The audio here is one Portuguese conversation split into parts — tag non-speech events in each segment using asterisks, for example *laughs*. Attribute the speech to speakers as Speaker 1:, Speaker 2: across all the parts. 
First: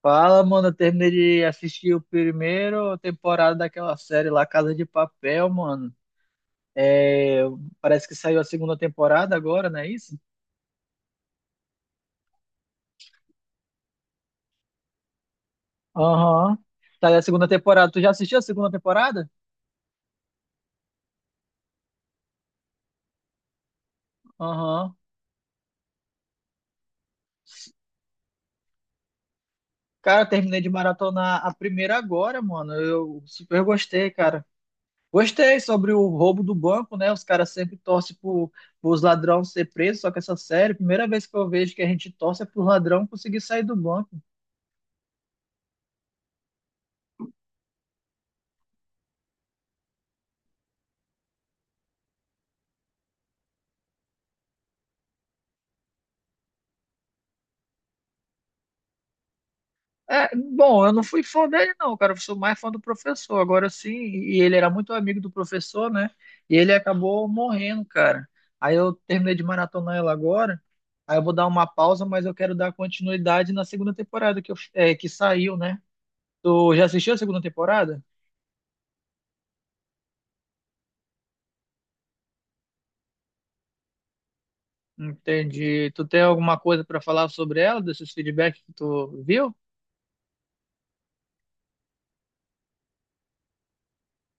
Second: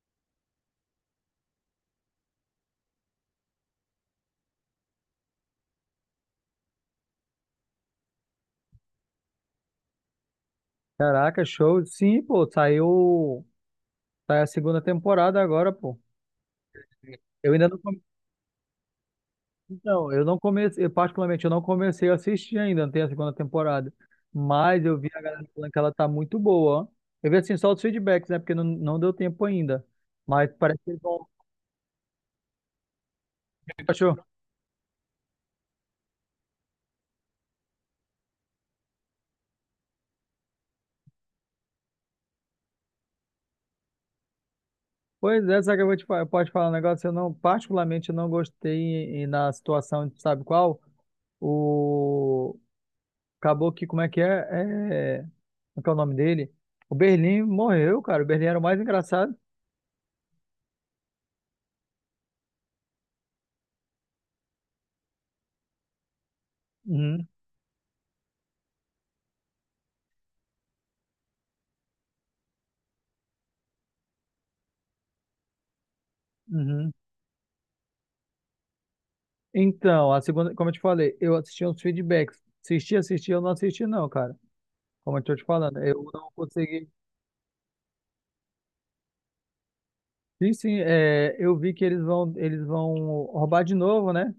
Speaker 1: Fala, mano. Eu terminei de assistir o primeiro temporada daquela série lá, Casa de Papel, mano. É, parece que saiu a segunda temporada agora, não é isso?
Speaker 2: Caraca, show. Sim, pô, saiu, sai a segunda temporada agora, pô.
Speaker 1: Aham. Saiu a segunda
Speaker 2: Eu ainda não,
Speaker 1: temporada. Tu já assistiu a segunda temporada?
Speaker 2: então, eu não comecei, eu, particularmente eu não comecei a assistir ainda, não tem a segunda temporada. Mas
Speaker 1: Aham.
Speaker 2: eu vi a galera falando que ela tá muito boa, ó. Eu vi assim só os feedbacks, né, porque não deu tempo ainda.
Speaker 1: Cara, eu
Speaker 2: Mas
Speaker 1: terminei de
Speaker 2: parece que eles vão, O
Speaker 1: maratonar a primeira agora, mano. Eu super
Speaker 2: que tu
Speaker 1: gostei,
Speaker 2: achou?
Speaker 1: cara. Gostei sobre o roubo do banco, né? Os caras sempre torcem pros ladrões ser presos, só que essa série, primeira vez que eu vejo que a gente torce é pro ladrão conseguir sair do banco.
Speaker 2: Pois é, só que eu vou te falar, pode falar um negócio, eu não, particularmente eu não gostei e, na situação, sabe qual? O Acabou que, como é que é? É. Como é que é o nome dele? O Berlim morreu, cara. O Berlim era o mais engraçado.
Speaker 1: É, bom, eu não fui fã dele, não, cara. Eu sou mais fã do professor. Agora sim, e ele era muito amigo do professor, né? E ele acabou
Speaker 2: Uhum,
Speaker 1: morrendo, cara. Aí eu terminei de maratonar ela agora. Aí eu vou dar uma pausa, mas eu quero dar continuidade na segunda temporada que, é, que saiu, né? Tu já
Speaker 2: uhum.
Speaker 1: assistiu a segunda temporada?
Speaker 2: Então, a segunda, como eu te falei, eu assisti uns feedbacks. Eu não assisti, não, cara. Como eu tô te falando,
Speaker 1: Entendi.
Speaker 2: eu
Speaker 1: Tu tem
Speaker 2: não
Speaker 1: alguma coisa
Speaker 2: consegui.
Speaker 1: pra falar sobre ela, desses feedbacks que tu viu?
Speaker 2: Sim, sim, é, eu vi que eles vão roubar de novo, né?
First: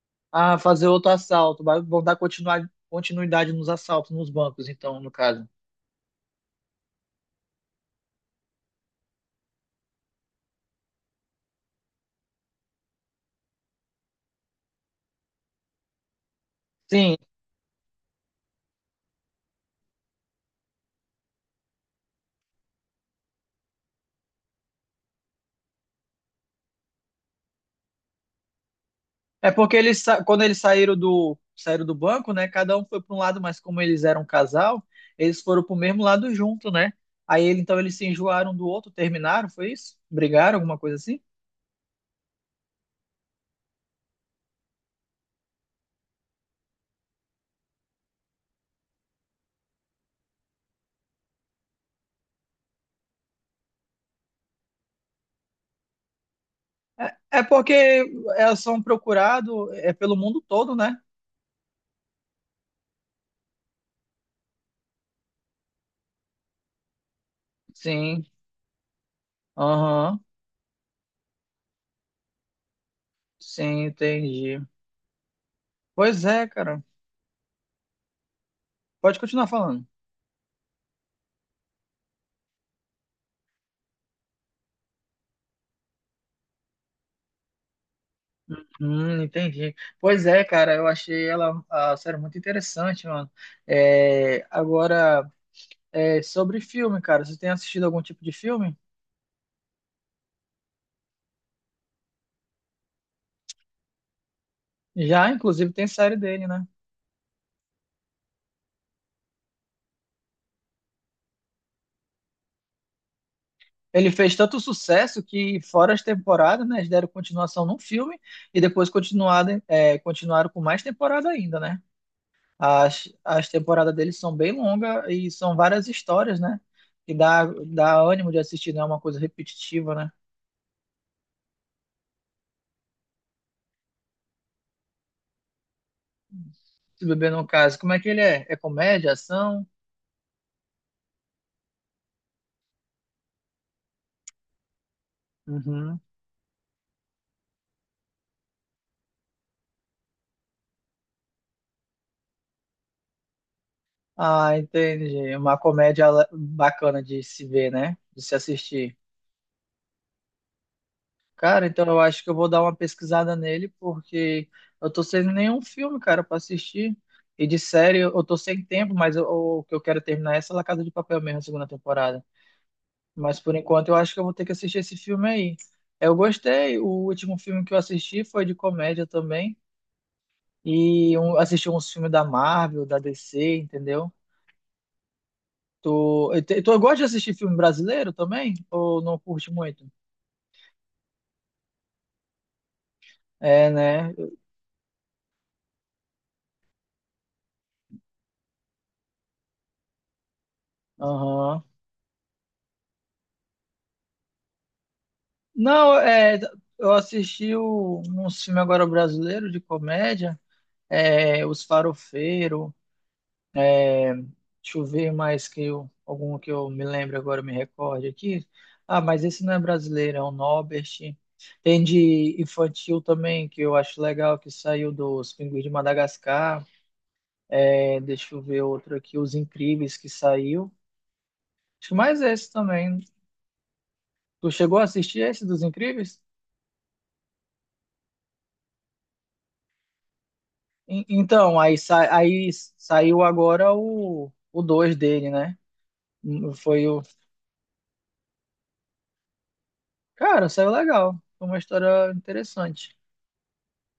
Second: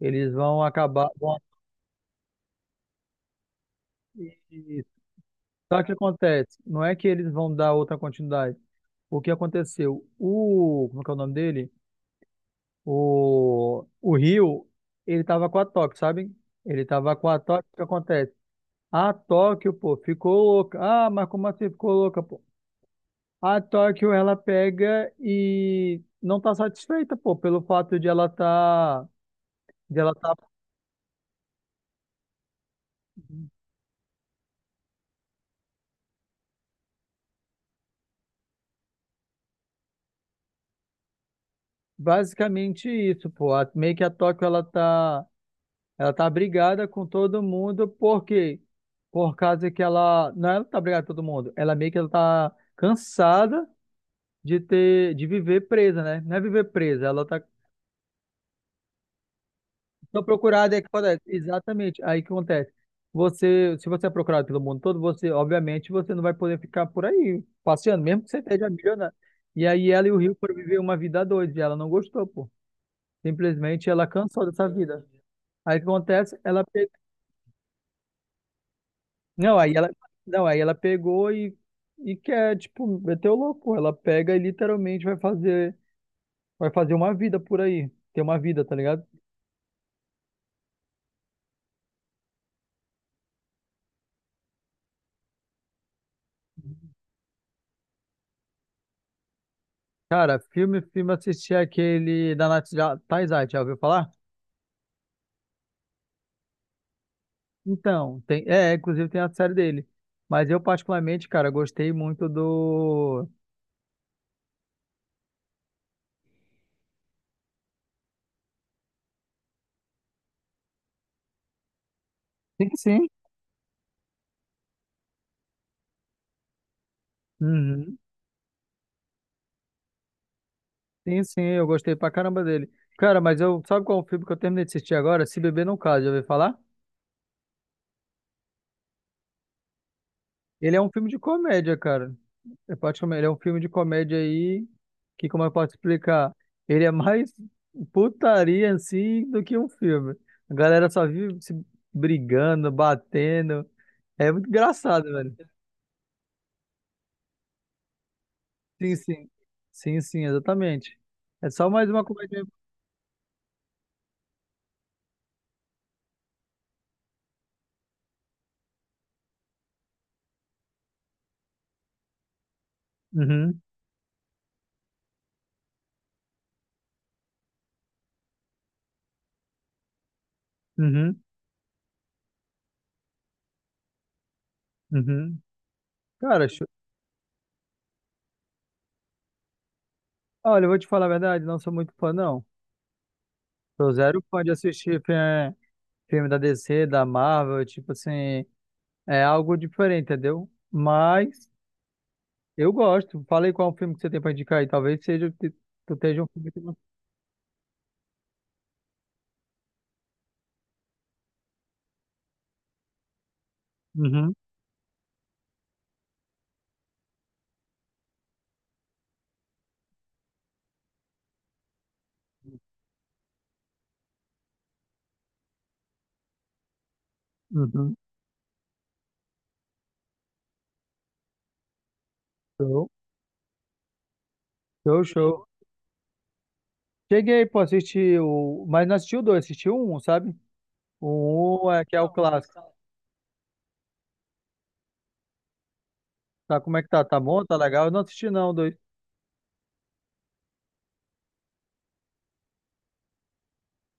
Speaker 2: Eles
Speaker 1: Ah,
Speaker 2: vão
Speaker 1: fazer
Speaker 2: acabar.
Speaker 1: outro assalto. Vão dar continuidade nos assaltos, nos bancos,
Speaker 2: E-
Speaker 1: então, no caso.
Speaker 2: Só que acontece, não é que eles vão dar outra continuidade. O que aconteceu? O, como é que é o nome dele? O Rio, ele tava com a Tóquio, sabe? Ele tava
Speaker 1: Sim.
Speaker 2: com a Tóquio, o que acontece? A Tóquio, pô, ficou louca. Ah, mas como assim ficou louca, pô? A Tóquio, ela pega e não tá satisfeita, pô, pelo fato
Speaker 1: É porque
Speaker 2: de
Speaker 1: eles,
Speaker 2: ela tá
Speaker 1: quando eles saíram saíram do banco, né? Cada um foi para um lado, mas como eles eram um casal, eles foram para o mesmo lado junto, né? Aí então eles se enjoaram do outro, terminaram, foi isso? Brigaram, alguma coisa assim?
Speaker 2: basicamente isso, pô. Meio que a Tóquio, ela tá brigada com todo mundo, por quê? Por causa que ela, não, é ela tá brigada com todo mundo, ela meio que ela tá cansada de ter, de viver presa, né? Não é viver presa,
Speaker 1: É,
Speaker 2: ela
Speaker 1: é
Speaker 2: tá
Speaker 1: porque elas são procurados é, pelo
Speaker 2: tão
Speaker 1: mundo todo,
Speaker 2: procurada, é que
Speaker 1: né?
Speaker 2: acontece. Exatamente, aí que acontece. Você, se você é procurado pelo mundo todo, você, obviamente, você não vai poder ficar por aí passeando, mesmo
Speaker 1: Sim,
Speaker 2: que você esteja milionário. E aí ela e o
Speaker 1: aham,
Speaker 2: Rio foram viver uma vida doida, e ela não gostou, pô.
Speaker 1: sim,
Speaker 2: Simplesmente ela cansou
Speaker 1: entendi.
Speaker 2: dessa vida. Aí o que
Speaker 1: Pois
Speaker 2: acontece?
Speaker 1: é,
Speaker 2: Ela
Speaker 1: cara.
Speaker 2: pe...
Speaker 1: Pode continuar
Speaker 2: não, aí
Speaker 1: falando.
Speaker 2: ela não, aí ela pegou e quer, tipo, meter o louco. Ela pega e literalmente vai fazer uma vida por aí. Ter uma vida, tá ligado?
Speaker 1: Entendi. Pois é, cara, eu achei ela, a série muito interessante, mano. É, agora. É, sobre filme, cara. Você tem assistido algum tipo de filme?
Speaker 2: Cara, filme, assisti aquele da Taizai, já ouviu falar?
Speaker 1: Já, inclusive, tem série dele, né?
Speaker 2: Então, tem, é, inclusive tem a série dele. Mas eu particularmente, cara, gostei muito do...
Speaker 1: Ele fez tanto sucesso que, fora as temporadas, né, eles deram continuação num filme e depois continuado, é, continuaram com mais temporada ainda, né?
Speaker 2: Sim, sim.
Speaker 1: As temporadas dele são bem longas e são várias histórias, né? Que dá,
Speaker 2: Uhum.
Speaker 1: dá ânimo de assistir, não é uma coisa repetitiva, né?
Speaker 2: Sim, sim, eu gostei pra caramba dele. Cara, mas eu, sabe qual é o filme que eu terminei de assistir agora? Se Beber Não Case, já ouviu falar?
Speaker 1: Se beber no caso, como é que ele é? É comédia, ação?
Speaker 2: Ele é um filme de comédia, cara. Ele é um filme de comédia aí que, como eu posso
Speaker 1: Uhum.
Speaker 2: explicar, ele é mais putaria em si do que um filme. A galera só vive se brigando, batendo. É muito
Speaker 1: Ah,
Speaker 2: engraçado,
Speaker 1: entendi.
Speaker 2: velho.
Speaker 1: Uma comédia bacana de se ver, né? De se assistir.
Speaker 2: Sim, sim. Sim, sim, exatamente. É
Speaker 1: Cara,
Speaker 2: só
Speaker 1: então
Speaker 2: mais
Speaker 1: eu
Speaker 2: uma
Speaker 1: acho que eu
Speaker 2: comédia.
Speaker 1: vou dar uma pesquisada nele, porque eu tô sem nenhum filme, cara, pra assistir. E de série eu tô sem tempo, mas o que eu quero terminar é essa La Casa de Papel mesmo, a segunda temporada. Mas por
Speaker 2: Uhum,
Speaker 1: enquanto eu acho que eu vou ter que assistir esse filme aí. Eu gostei, o último filme que eu assisti foi de comédia também. E
Speaker 2: uhum,
Speaker 1: um, assisti uns filmes da Marvel, da DC, entendeu?
Speaker 2: uhum.
Speaker 1: Tu, eu,
Speaker 2: Cara, cho-
Speaker 1: tu gosta de assistir filme brasileiro também? Ou não curte muito?
Speaker 2: olha, eu vou te falar a verdade, não sou muito fã, não.
Speaker 1: É,
Speaker 2: Sou
Speaker 1: né?
Speaker 2: zero fã de assistir filme da DC, da Marvel, tipo assim. É algo diferente, entendeu? Mas
Speaker 1: Aham.
Speaker 2: eu gosto. Falei qual é o filme que você tem pra indicar aí. Talvez seja que tu
Speaker 1: Não,
Speaker 2: esteja um
Speaker 1: é,
Speaker 2: filme que...
Speaker 1: eu assisti o, um filme agora brasileiro de comédia, é, Os Farofeiro,
Speaker 2: Uhum,
Speaker 1: deixa eu ver mais que eu, algum que eu me lembro agora, me recorde aqui. Ah, mas esse não é brasileiro, é o Norbert. Tem de infantil também, que eu acho legal, que saiu dos Pinguins de Madagascar.
Speaker 2: uhum.
Speaker 1: É, deixa eu ver outro aqui, Os Incríveis, que saiu. Acho que mais esse
Speaker 2: Show,
Speaker 1: também. Tu chegou a
Speaker 2: show,
Speaker 1: assistir esse
Speaker 2: show.
Speaker 1: dos Incríveis?
Speaker 2: Cheguei, pô, assistir o... Mas não assisti o dois, assisti o um, sabe?
Speaker 1: Então,
Speaker 2: O um
Speaker 1: aí,
Speaker 2: é que é o
Speaker 1: aí
Speaker 2: clássico.
Speaker 1: saiu agora o 2 dele, né?
Speaker 2: Tá, como é
Speaker 1: Foi
Speaker 2: que
Speaker 1: o.
Speaker 2: tá? Tá bom? Tá legal? Eu não assisti não, o dois.
Speaker 1: Cara, saiu legal. Foi uma história interessante.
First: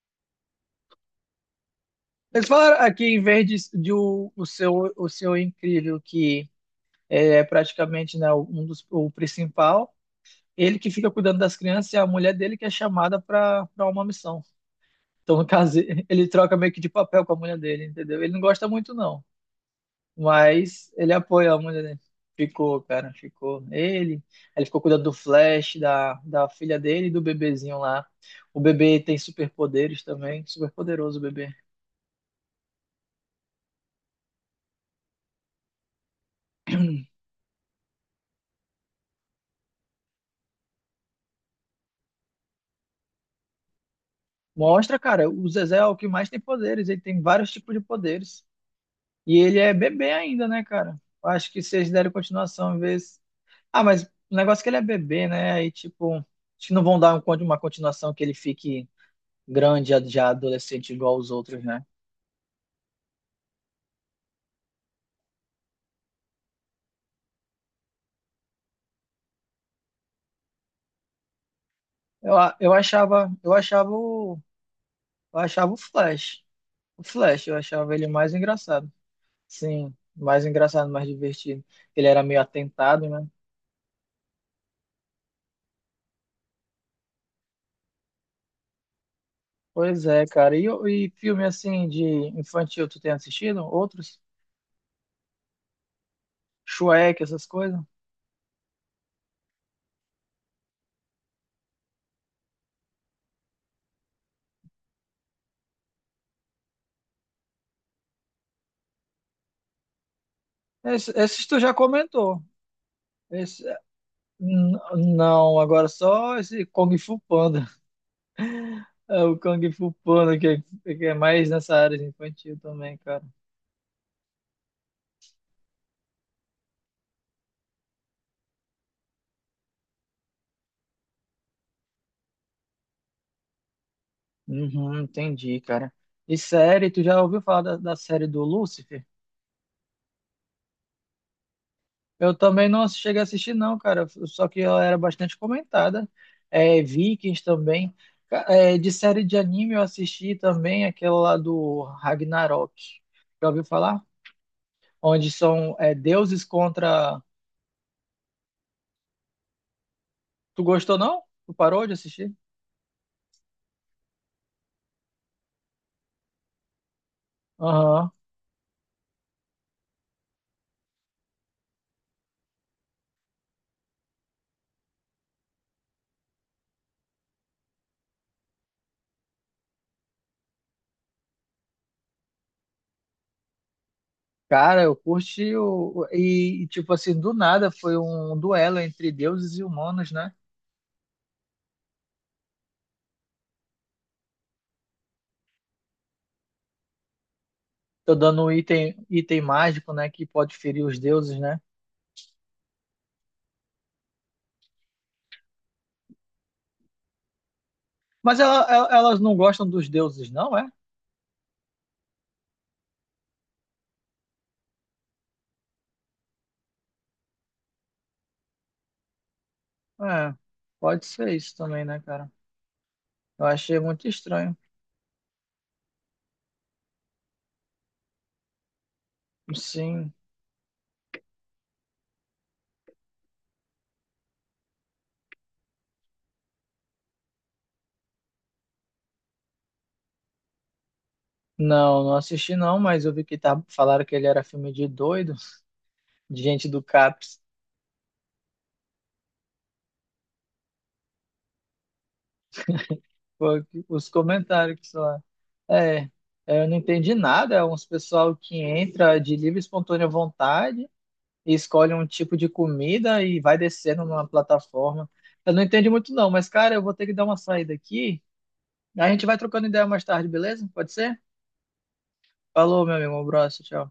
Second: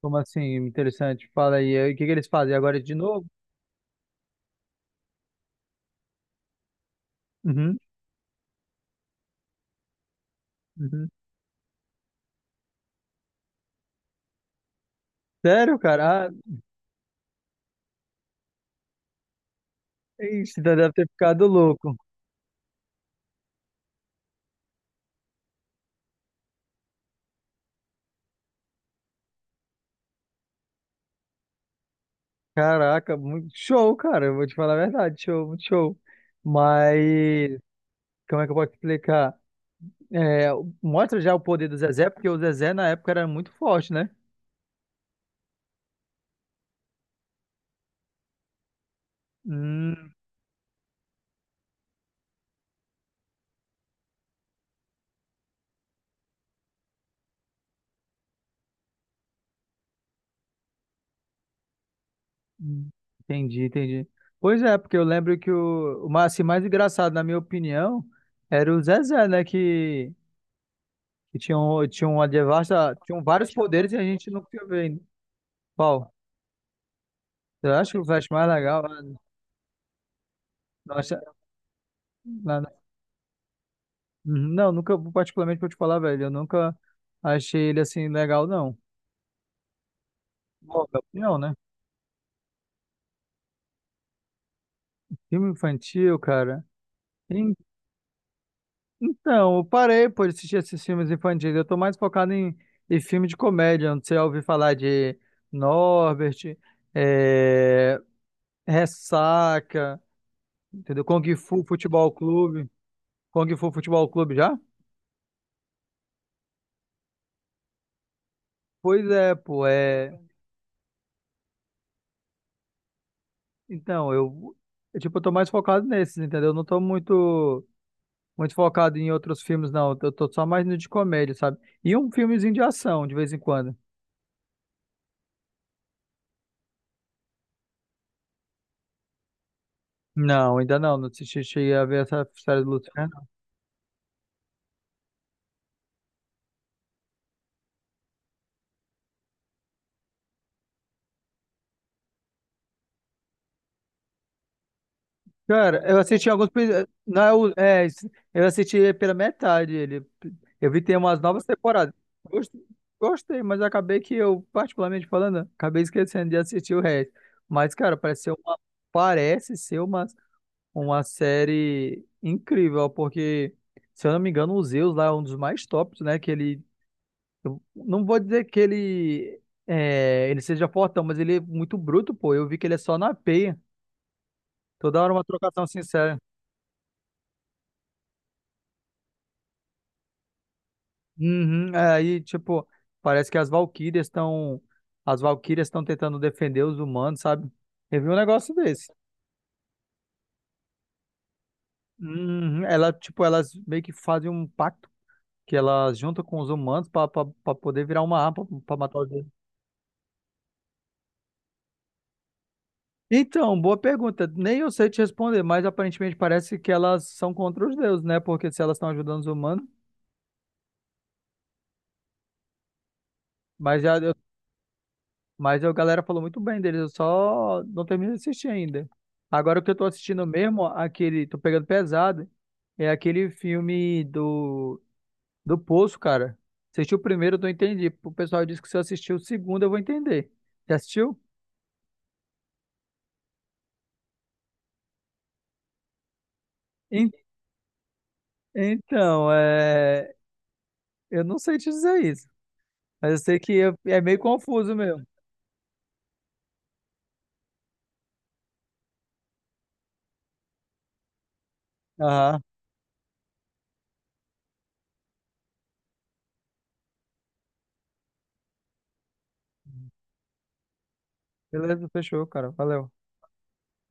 Speaker 2: Como assim? Interessante. Fala aí. O que que eles
Speaker 1: Eles
Speaker 2: fazem agora
Speaker 1: falaram
Speaker 2: de
Speaker 1: aqui, em
Speaker 2: novo?
Speaker 1: vez de, o seu o seu incrível, que é
Speaker 2: Uhum,
Speaker 1: praticamente né, um dos, o principal, ele que
Speaker 2: uhum.
Speaker 1: fica cuidando das crianças e a mulher dele que é chamada para uma missão. Então, no
Speaker 2: Sério,
Speaker 1: caso, *laughs*
Speaker 2: cara?
Speaker 1: ele
Speaker 2: Ah,
Speaker 1: troca meio que de papel com a mulher dele, entendeu? Ele não gosta muito, não.
Speaker 2: ixi, então
Speaker 1: Mas
Speaker 2: deve ter
Speaker 1: ele
Speaker 2: ficado
Speaker 1: apoia muito,
Speaker 2: louco.
Speaker 1: né? Ficou, cara, ficou. Ele ficou cuidando do Flash, da filha dele e do bebezinho lá. O bebê tem superpoderes também, super poderoso o bebê.
Speaker 2: Caraca, muito show, cara. Eu vou te falar a verdade, show, muito show. Mas como é que eu posso explicar? É, mostra já o poder do Zezé, porque o Zezé na época era muito forte, né?
Speaker 1: Mostra, cara, o Zezé é o que mais tem poderes, ele tem vários tipos de poderes. E ele é bebê
Speaker 2: Hum,
Speaker 1: ainda, né, cara? Acho que se eles derem continuação, às vezes. Ah, mas o negócio é que ele é bebê, né? Aí, tipo, acho que não vão dar uma continuação que ele fique grande, já já adolescente, igual os outros, né?
Speaker 2: entendi, entendi. Pois é, porque eu lembro que assim, mais engraçado, na minha opinião, era o Zezé, né? Que tinha, tinha uma
Speaker 1: Eu, eu
Speaker 2: devasta, tinham
Speaker 1: achava,
Speaker 2: vários poderes e a gente não tinha vendo.
Speaker 1: eu achava o
Speaker 2: Qual?
Speaker 1: Flash. O Flash, eu
Speaker 2: Eu acho
Speaker 1: achava
Speaker 2: que o
Speaker 1: ele
Speaker 2: Flash
Speaker 1: mais
Speaker 2: é mais legal.
Speaker 1: engraçado.
Speaker 2: Né?
Speaker 1: Sim, mais engraçado, mais divertido. Ele era meio
Speaker 2: Nossa,
Speaker 1: atentado, né?
Speaker 2: uhum. Não, nunca, particularmente pra eu te falar, velho, eu nunca achei ele assim legal, não.
Speaker 1: Pois é, cara. E,
Speaker 2: Nova.
Speaker 1: e
Speaker 2: Opinião,
Speaker 1: filme
Speaker 2: né?
Speaker 1: assim de infantil, tu tem assistido? Outros?
Speaker 2: Filme infantil, cara.
Speaker 1: Shrek, essas
Speaker 2: En-
Speaker 1: coisas?
Speaker 2: Então, eu parei por assistir esses filmes infantis. Eu tô mais focado em filme de comédia, onde você já ouviu falar de Norbert, é, Ressaca, entendeu?
Speaker 1: Esse-
Speaker 2: Kung
Speaker 1: esses, tu
Speaker 2: Fu
Speaker 1: já
Speaker 2: Futebol
Speaker 1: comentou.
Speaker 2: Clube. Kung
Speaker 1: Esse,
Speaker 2: Fu Futebol Clube já?
Speaker 1: n- não, agora só esse Kung Fu Panda. *laughs*
Speaker 2: Pois
Speaker 1: É
Speaker 2: é,
Speaker 1: o
Speaker 2: pô.
Speaker 1: Kung Fu
Speaker 2: É...
Speaker 1: Panda que é mais nessa área de infantil também, cara.
Speaker 2: Então, tipo, eu tô mais focado nesses, entendeu? Eu não tô muito. Muito focado em outros filmes, não. Eu tô só mais no de comédia, sabe? E um filmezinho de ação, de vez em quando.
Speaker 1: Uhum, entendi, cara. E série, tu já ouviu falar da, da série do Lúcifer?
Speaker 2: Não, ainda não. Não assisti, cheguei a ver essa
Speaker 1: Eu
Speaker 2: série
Speaker 1: também
Speaker 2: do
Speaker 1: não cheguei a
Speaker 2: Luciano.
Speaker 1: assistir, não, cara. Só que ela era bastante comentada. É, Vikings também. É, de série de anime eu assisti também aquela lá do Ragnarok. Já ouviu falar? Onde são
Speaker 2: Cara,
Speaker 1: é,
Speaker 2: eu assisti
Speaker 1: deuses
Speaker 2: alguns. Pe-
Speaker 1: contra.
Speaker 2: Não, é o- é, eu assisti pela metade ele.
Speaker 1: Tu
Speaker 2: Eu vi que tem
Speaker 1: gostou,
Speaker 2: umas
Speaker 1: não?
Speaker 2: novas
Speaker 1: Tu parou de
Speaker 2: temporadas.
Speaker 1: assistir?
Speaker 2: Gost- Gostei, mas acabei que eu, particularmente falando, acabei esquecendo de assistir o resto. Mas, cara,
Speaker 1: Aham.
Speaker 2: parece ser uma, uma série incrível, porque, se eu não me engano, o Zeus lá é um dos mais tops, né? Que ele eu não vou dizer que ele é, ele seja fortão, mas ele é muito bruto, pô. Eu vi que ele é só na peia.
Speaker 1: Cara, eu
Speaker 2: Toda hora uma
Speaker 1: curti
Speaker 2: trocação
Speaker 1: o...
Speaker 2: sincera.
Speaker 1: e, tipo assim, do nada foi um duelo entre deuses e humanos, né?
Speaker 2: Uhum, é, aí, tipo, parece que as Valquírias estão tentando defender os humanos, sabe? Eu vi
Speaker 1: Tô
Speaker 2: um
Speaker 1: dando um
Speaker 2: negócio desse.
Speaker 1: item, item mágico, né? Que pode ferir os deuses, né?
Speaker 2: Uhum, ela, tipo, elas meio que fazem um pacto que elas juntam com os humanos pra poder virar uma arma
Speaker 1: Mas
Speaker 2: pra matar os
Speaker 1: elas
Speaker 2: deuses.
Speaker 1: não gostam dos deuses, não é?
Speaker 2: Então, boa pergunta. Nem eu sei te responder, mas aparentemente parece que elas são contra os deuses, né? Porque se elas estão ajudando os humanos,
Speaker 1: É, pode ser isso também, né, cara? Eu achei
Speaker 2: Mas, já
Speaker 1: muito
Speaker 2: eu-
Speaker 1: estranho.
Speaker 2: mas a galera falou muito bem deles, eu só não terminei de assistir ainda. Agora o que eu tô
Speaker 1: Sim.
Speaker 2: assistindo mesmo, aquele, tô pegando pesado, é aquele filme do Poço, cara. Assisti o primeiro, eu não entendi. O pessoal disse que se eu assistir o segundo, eu vou entender. Já assistiu?
Speaker 1: Não, não assisti não, mas eu vi que tá, falaram que ele era filme de doido, de gente do
Speaker 2: En-
Speaker 1: CAPS.
Speaker 2: Então, é, eu não sei te dizer isso, mas eu sei
Speaker 1: Foi
Speaker 2: que
Speaker 1: o
Speaker 2: é
Speaker 1: os
Speaker 2: meio confuso
Speaker 1: comentários que
Speaker 2: mesmo.
Speaker 1: lá. É, é, eu não entendi nada. É uns pessoal que entra de livre e espontânea vontade e escolhe um tipo
Speaker 2: Aham,
Speaker 1: de comida e vai descendo numa plataforma. Eu não entendi muito não, mas cara, eu vou ter que dar uma saída aqui. A gente vai trocando ideia mais tarde, beleza? Pode ser?
Speaker 2: beleza, fechou, cara,
Speaker 1: Falou,
Speaker 2: valeu.
Speaker 1: meu amigo, um abraço, tchau.